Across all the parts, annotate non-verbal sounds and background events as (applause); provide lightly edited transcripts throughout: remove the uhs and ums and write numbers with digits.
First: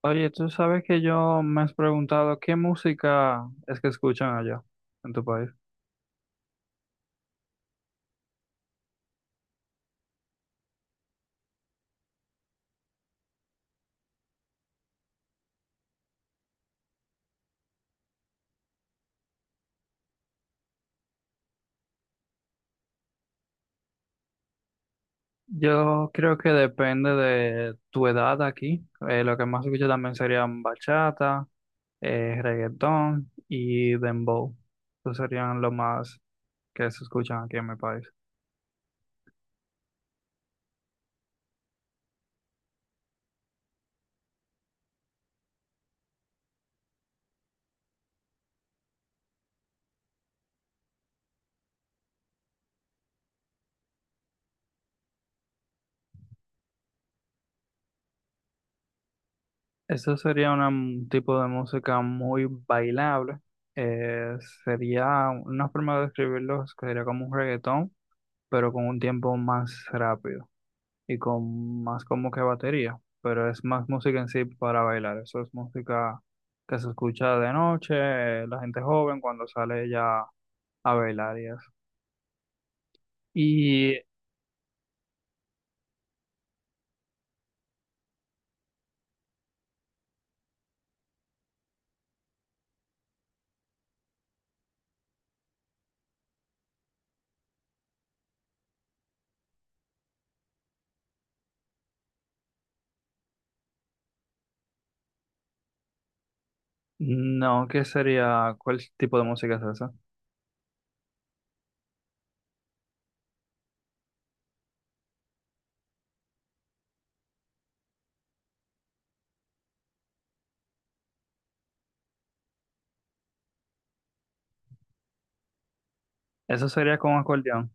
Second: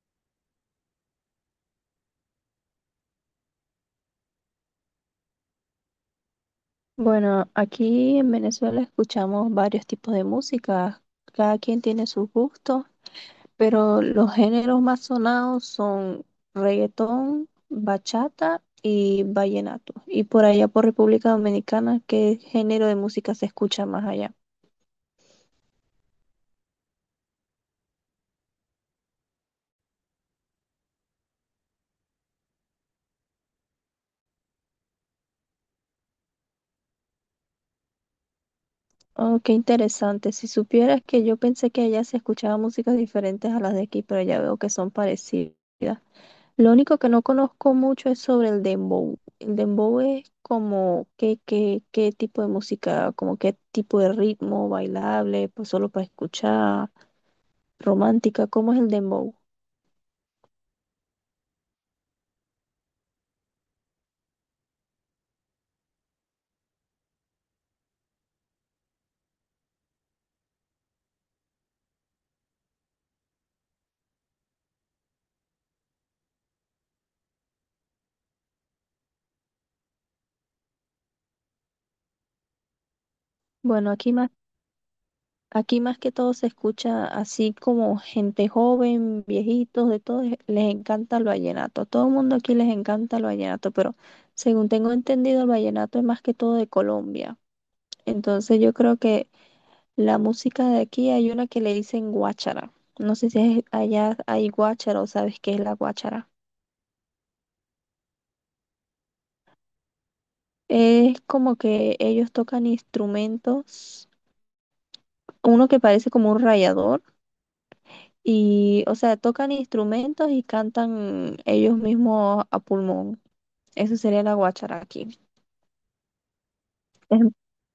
Oye, tú sabes que yo me has preguntado qué música es que escuchan allá en tu país. Bueno, aquí en Venezuela escuchamos varios tipos de música, cada quien tiene sus gustos, pero los géneros más sonados son reggaetón, bachata y vallenato. Y por allá por República Dominicana, ¿qué género de música se escucha más allá? Yo creo que depende de tu edad aquí. Lo que más escucho también serían bachata, reggaetón y dembow. Esos serían lo más que se escuchan aquí en mi país. Oh, qué interesante. Si supieras que yo pensé que allá se escuchaba músicas diferentes a las de aquí, pero ya veo que son parecidas. Lo único que no conozco mucho es sobre el dembow. El dembow es como qué tipo de música, como qué tipo de ritmo, bailable, pues solo para escuchar, romántica, ¿cómo es el dembow? Eso sería un tipo de música muy bailable. Eh, Sería una forma de describirlo, que sería como un reggaetón, pero con un tiempo más rápido. Y con más como que batería, pero es más música en sí para bailar. Eso es música que se escucha de noche, la gente joven cuando sale ya a bailar y eso. Bueno, Y aquí más que todo se escucha así como gente joven, viejitos, de todo, les encanta el vallenato. A todo el mundo aquí les encanta el vallenato, pero según tengo entendido, el vallenato es más que todo de Colombia. Entonces yo creo que la música de aquí hay una que le dicen guáchara. No sé si allá hay guáchara o sabes qué es la guáchara. no, ¿qué sería? ¿Cuál tipo de música es esa? Es como que ellos tocan instrumentos, uno que parece como un rayador, y, o sea, tocan instrumentos y cantan ellos mismos a pulmón. Eso sería la guáchara aquí. Eso sería con Em, acordeón.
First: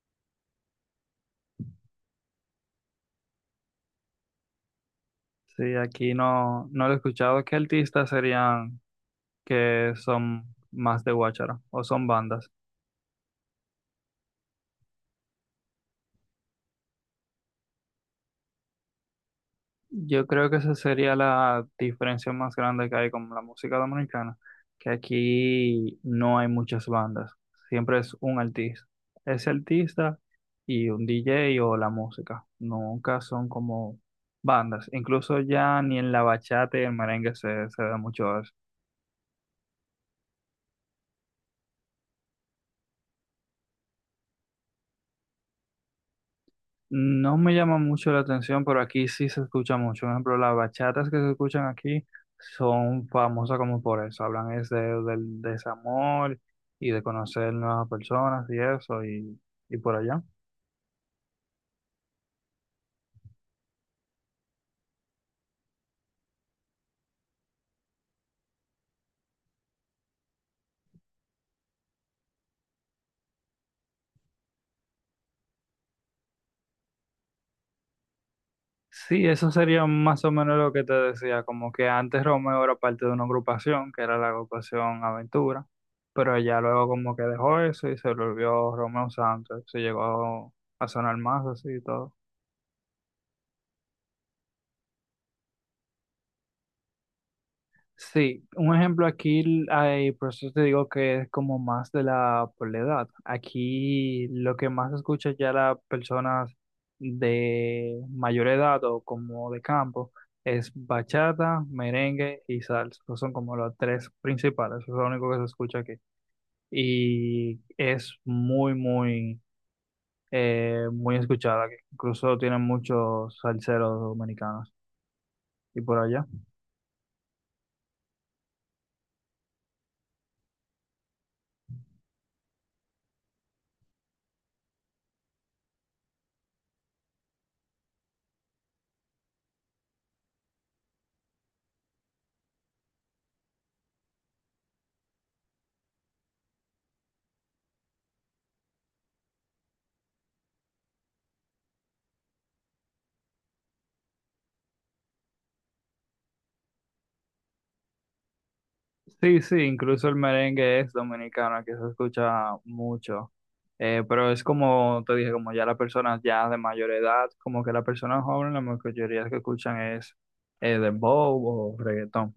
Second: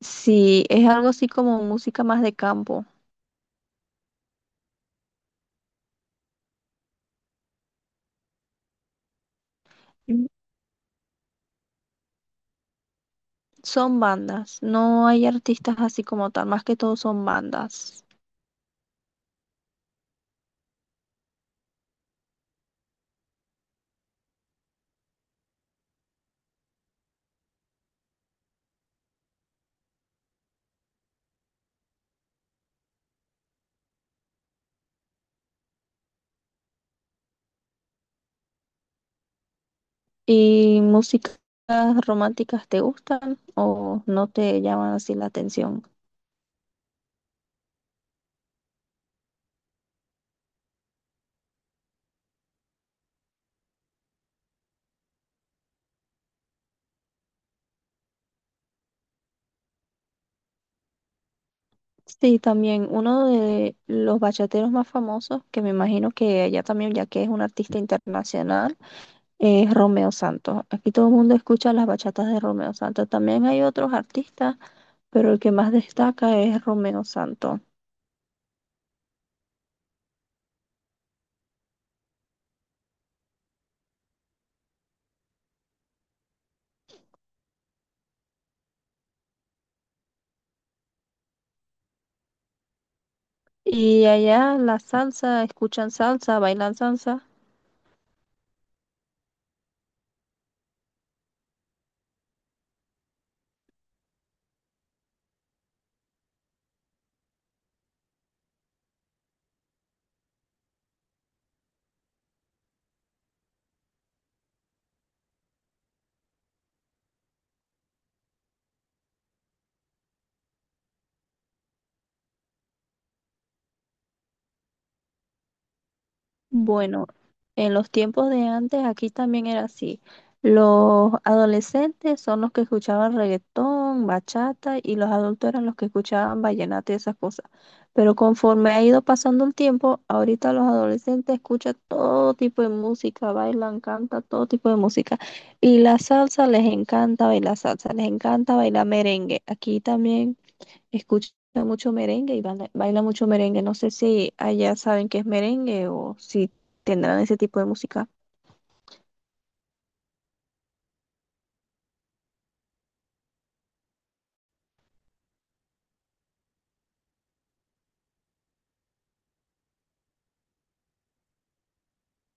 Sí, es algo así como música más de campo. Sí, aquí no, no lo he escuchado. ¿Qué artistas serían que Mm. son más de guachara o son bandas? Son bandas, no hay artistas así como tal, más que todo son bandas. Yo creo que esa sería la diferencia más grande que hay con la música dominicana, que aquí no hay muchas bandas, siempre es un artista, ese artista y un DJ o la música, nunca son como bandas, incluso ya ni en la bachata y el merengue se da mucho. ¿Y músicas románticas te gustan o no te llaman así la atención? No me llama mucho la atención, pero aquí sí se escucha mucho. Por ejemplo, las bachatas que se escuchan aquí son famosas como por eso. Hablan es del desamor y de conocer nuevas personas y por allá. Sí, también uno de los bachateros más famosos, que me imagino que allá también, ya que es un artista internacional, es Romeo Santos. Aquí todo el mundo escucha las bachatas de Romeo Santos. También hay otros artistas, pero el que más destaca es Romeo Santos. Sí, eso sería más o menos lo que te decía, como que antes Romeo era parte de una agrupación, que era la agrupación Aventura, pero ella luego como que dejó eso y se volvió Romeo Santos, se llegó a sonar más así y todo. Y allá la salsa, escuchan salsa, bailan salsa. Sí, un ejemplo aquí, hay, por eso te digo que es como más de la edad. Aquí lo que más se escucha ya las personas de mayor edad o como de campo es bachata, merengue y salsa. Esos son como los tres principales, eso es lo único que se escucha aquí. Y es muy, muy, muy escuchada aquí. Incluso tienen muchos salseros dominicanos. ¿Y por allá? Bueno, en los tiempos de antes aquí también era así. Los adolescentes son los que escuchaban reggaetón, bachata y los adultos eran los que escuchaban vallenato y esas cosas. Pero conforme ha ido pasando el tiempo, ahorita los adolescentes escuchan todo tipo de música, bailan, cantan todo tipo de música. Y la salsa, les encanta bailar salsa, les encanta bailar merengue. Aquí también escucha mucho merengue y baila mucho merengue. No sé si allá saben qué es merengue o si tendrán ese tipo de música. Sí, sí, incluso el merengue es dominicano, que se escucha mucho. Pero es como te dije, como ya las personas ya de mayor edad, como que las personas jóvenes, la mayoría que escuchan es dembow o reggaetón.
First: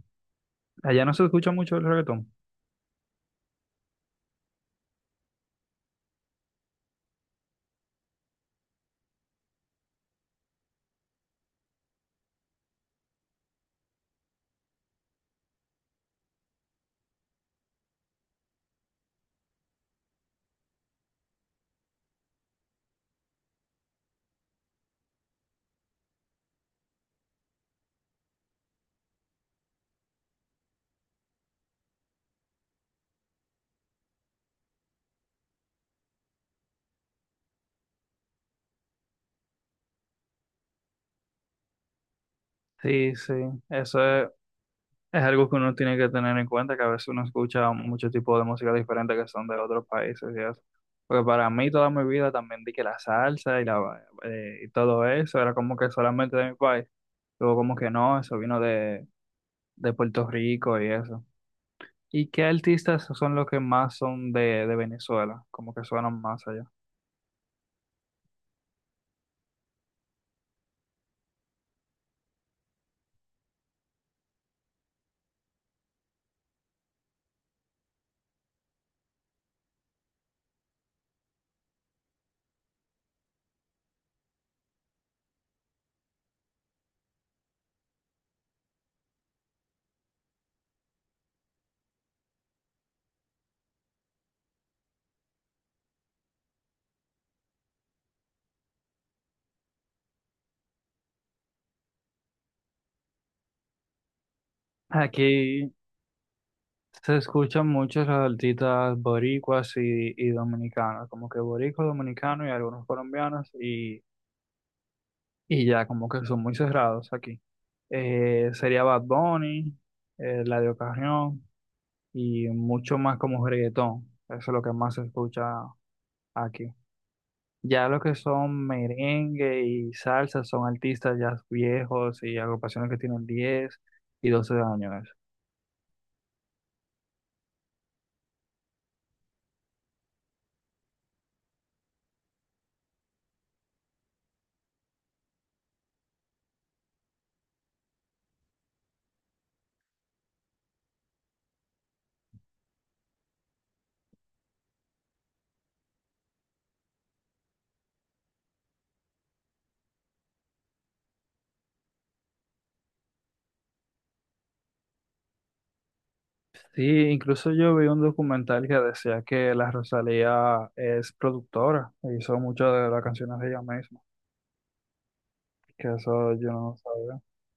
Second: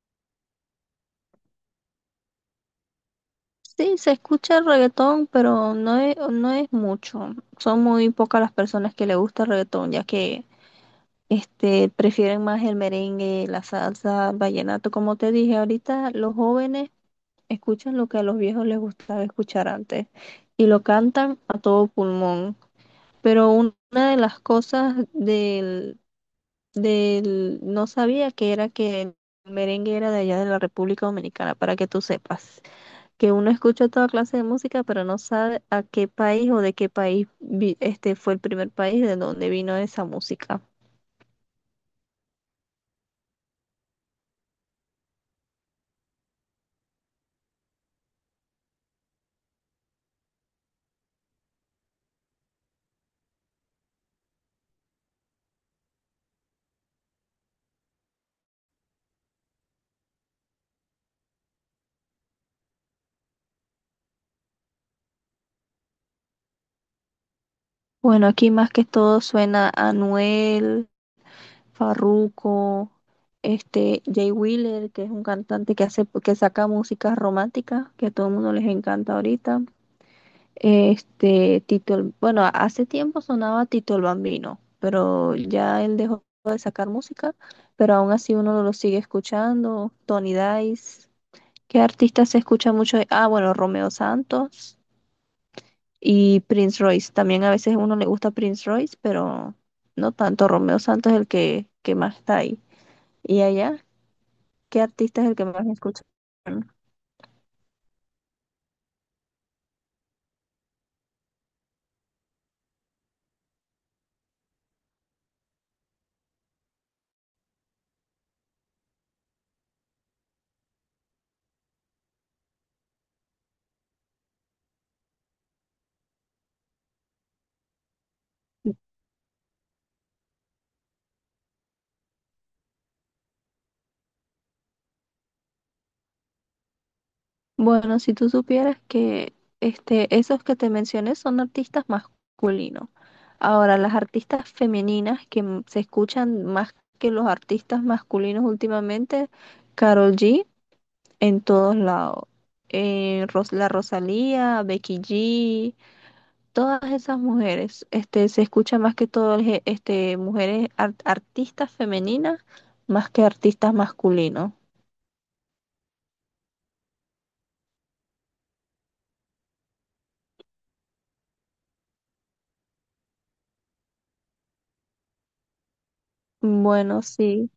Allá no se escucha mucho el reggaetón. Sí, se escucha el reggaetón, pero no es mucho. Son muy pocas las personas que le gusta el reggaetón, ya que este, prefieren más el merengue, la salsa, el vallenato. Como te dije, ahorita los jóvenes escuchan lo que a los viejos les gustaba escuchar antes y lo cantan a todo pulmón. Pero una de las cosas del, no sabía que era que el merengue era de allá de la República Dominicana, para que tú sepas, que uno escucha toda clase de música, pero no sabe a qué país o de qué país este fue el primer país de donde vino esa música. Sí, sí, eso es. Es algo que uno tiene que tener en cuenta, que a veces uno escucha muchos tipos de música diferente que son de otros países y eso. Porque para mí toda mi vida también di que la salsa y, la, ba- y todo eso era como que solamente de mi país. Luego como que no, eso vino de Puerto Rico y eso. ¿Y qué artistas son los que más son de Venezuela? Como que suenan más allá. Bueno, aquí más que todo suena Anuel, Farruko, este Jay Wheeler, que es un cantante que hace que saca música romántica, que a todo el mundo les encanta ahorita. Este, Tito, bueno, hace tiempo sonaba Tito el Bambino, pero ya él dejó de sacar música, pero aún así uno lo sigue escuchando. Tony Dice, ¿qué artistas se escucha mucho? Ah, bueno, Romeo Santos y Prince Royce. También a veces a uno le gusta Prince Royce, pero no tanto. Romeo Santos es el que más está ahí. ¿Y allá? ¿Qué artista es el que más Aquí escucha? se escuchan muchos los artistas boricuas y dominicanos, como que boricua, dominicano y algunos colombianos. Y ya como que son muy cerrados aquí. Sería Bad Bunny, Eladio Carrión y mucho más como reggaetón. Eso es lo que más se escucha aquí. Ya lo que son merengue y salsa son artistas ya viejos y agrupaciones que tienen 10 y 12 años. Bueno, si tú supieras que este, esos que te mencioné son artistas masculinos. Ahora, las artistas femeninas que se escuchan más que los artistas masculinos últimamente, Karol G en todos lados. La Rosalía, Becky G, todas esas mujeres, este, se escucha más que todo el este, mujeres artistas femeninas más que artistas masculinos. Sí, incluso yo vi un documental que decía que la Rosalía es productora e hizo muchas de las canciones de ella misma, que eso yo no lo Bueno, sabía. sí.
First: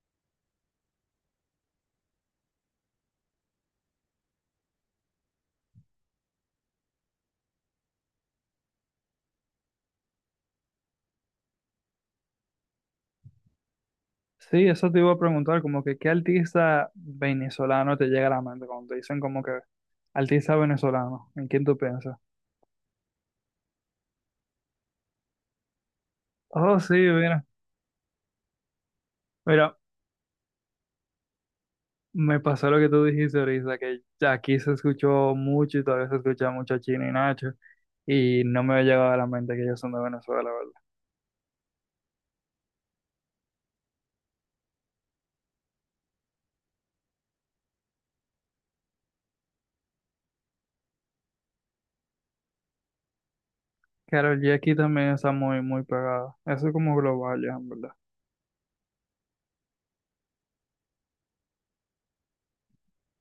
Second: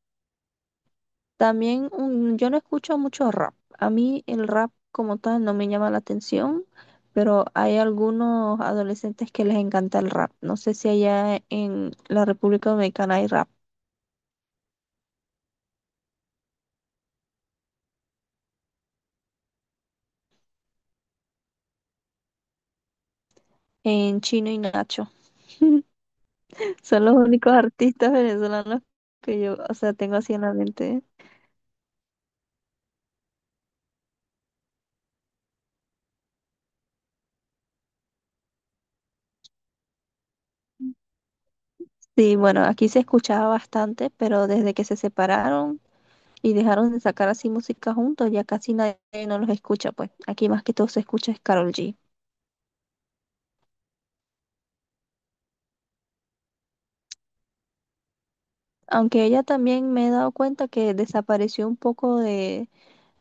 También yo no escucho mucho rap. A mí el rap como tal no me llama la atención, pero hay algunos adolescentes que les encanta el rap. No sé si allá en la República Dominicana hay rap. Sí, eso te iba a preguntar, como que qué artista venezolano te llega a la mente cuando te dicen como que artista venezolano, ¿en quién tú piensas? En Chino y Nacho. Oh, (laughs) sí, Son los mira, únicos artistas venezolanos que yo, o mira, sea, tengo así en la mente. me pasó lo que tú dijiste ahorita, que ya aquí se escuchó mucho y todavía se escucha mucho a Chino y Nacho, y no me ha llegado a la mente que ellos son de Venezuela, ¿la verdad? Sí, bueno, aquí se escuchaba bastante, pero desde que se separaron y dejaron de sacar así música juntos, ya casi nadie no los escucha, pues. Aquí más que todo se escucha es Karol G. Karol G aquí también está muy, muy pegada, eso es como global ya, en verdad. Aunque ella también me he dado cuenta que desapareció un poco de,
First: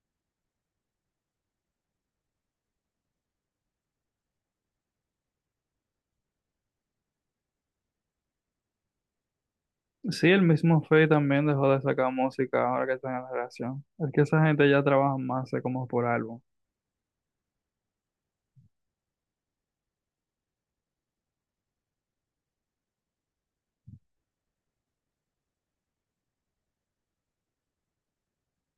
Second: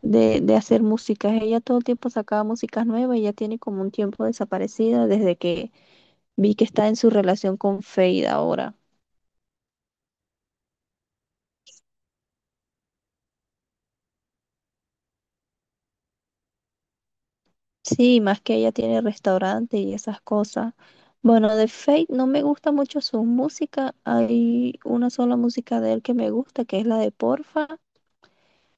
de, de hacer músicas. Ella todo el tiempo sacaba músicas nuevas y ya tiene como un tiempo desaparecida desde que vi que está en su relación con Fade ahora. Sí, el mismo Faye también dejó de sacar música ahora que está en la relación, es que esa gente ya trabaja más como por álbum. Sí, más que ella tiene restaurante y esas cosas. Bueno, de Fade no me gusta mucho su música. Hay una sola música de él que me gusta, que es la de Porfa,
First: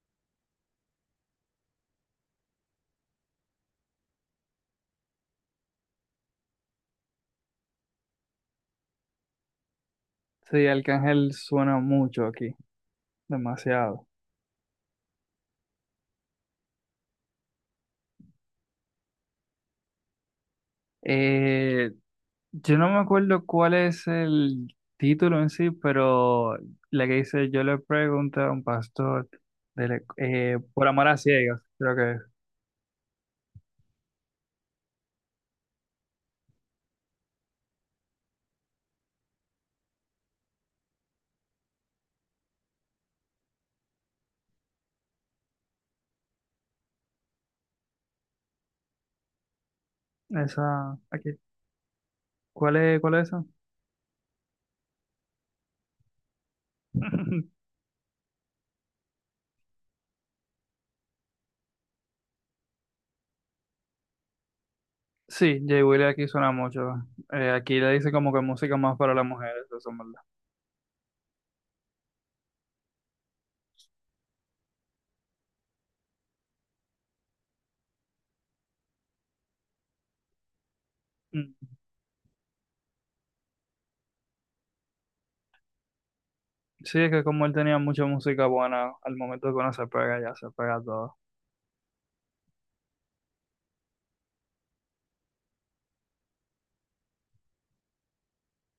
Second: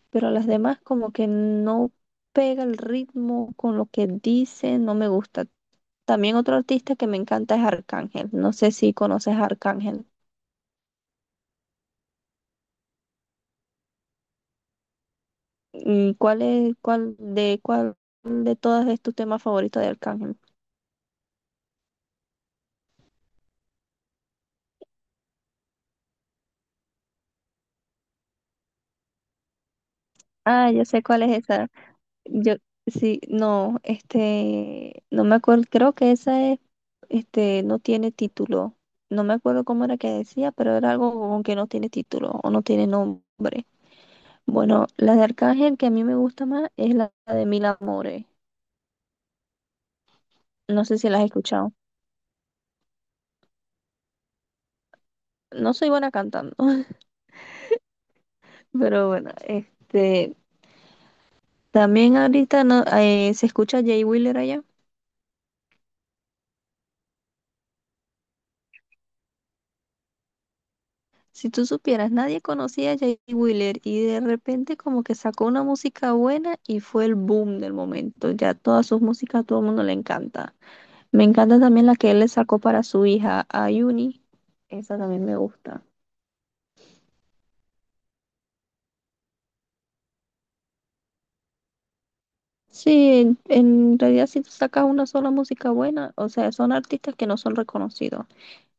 pero las demás como que no pega el ritmo con lo que dice, no me gusta. También otro artista que me encanta es Arcángel. No sé si conoces a Arcángel. Sí, Arcángel suena mucho aquí, demasiado. Mm, ¿cuál es, cuál de todas es tu tema favorito de Arcángel? Eh, yo no me acuerdo cuál es el título en sí, pero la que dice, yo le pregunté a un pastor Ah, yo por sé amor a cuál es ciegas, esa. creo que Yo sí, no, este, no me acuerdo, creo que esa es, este, no tiene título. No me acuerdo cómo era que decía, pero era algo como que no tiene título o no tiene nombre. Bueno, la de Arcángel que a mí me gusta más es la de Mil Amores. es. No Esa, sé si la has aquí. escuchado. Cuál es esa? No soy buena cantando. (laughs) (laughs) Pero bueno, este, también ahorita no, se escucha a Jay Wheeler allá. Sí, Jay Willy aquí suena mucho. Aquí le dice como que música más para las mujeres, eso es verdad. Si tú supieras, nadie conocía a Jay Wheeler y de repente como que sacó una música buena y fue el boom del momento. Ya todas sus músicas a todo el mundo le encanta. Me Mm. encanta también la que él le sacó para su hija, a Ayuni. Esa también me gusta. Sí, es que como él tenía mucha música buena, al momento que uno se pega, ya se pega todo. Sí, en realidad si tú sacas una sola música buena, o sea, son artistas que no son reconocidos.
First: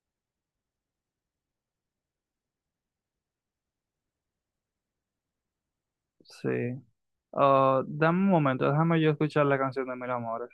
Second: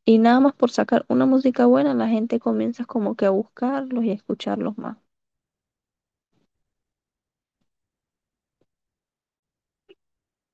Y nada más por sacar una música buena, la gente comienza como que a buscarlos y a escucharlos más. Sí. Ah, dame un momento, déjame yo escuchar la canción de Mil Amores.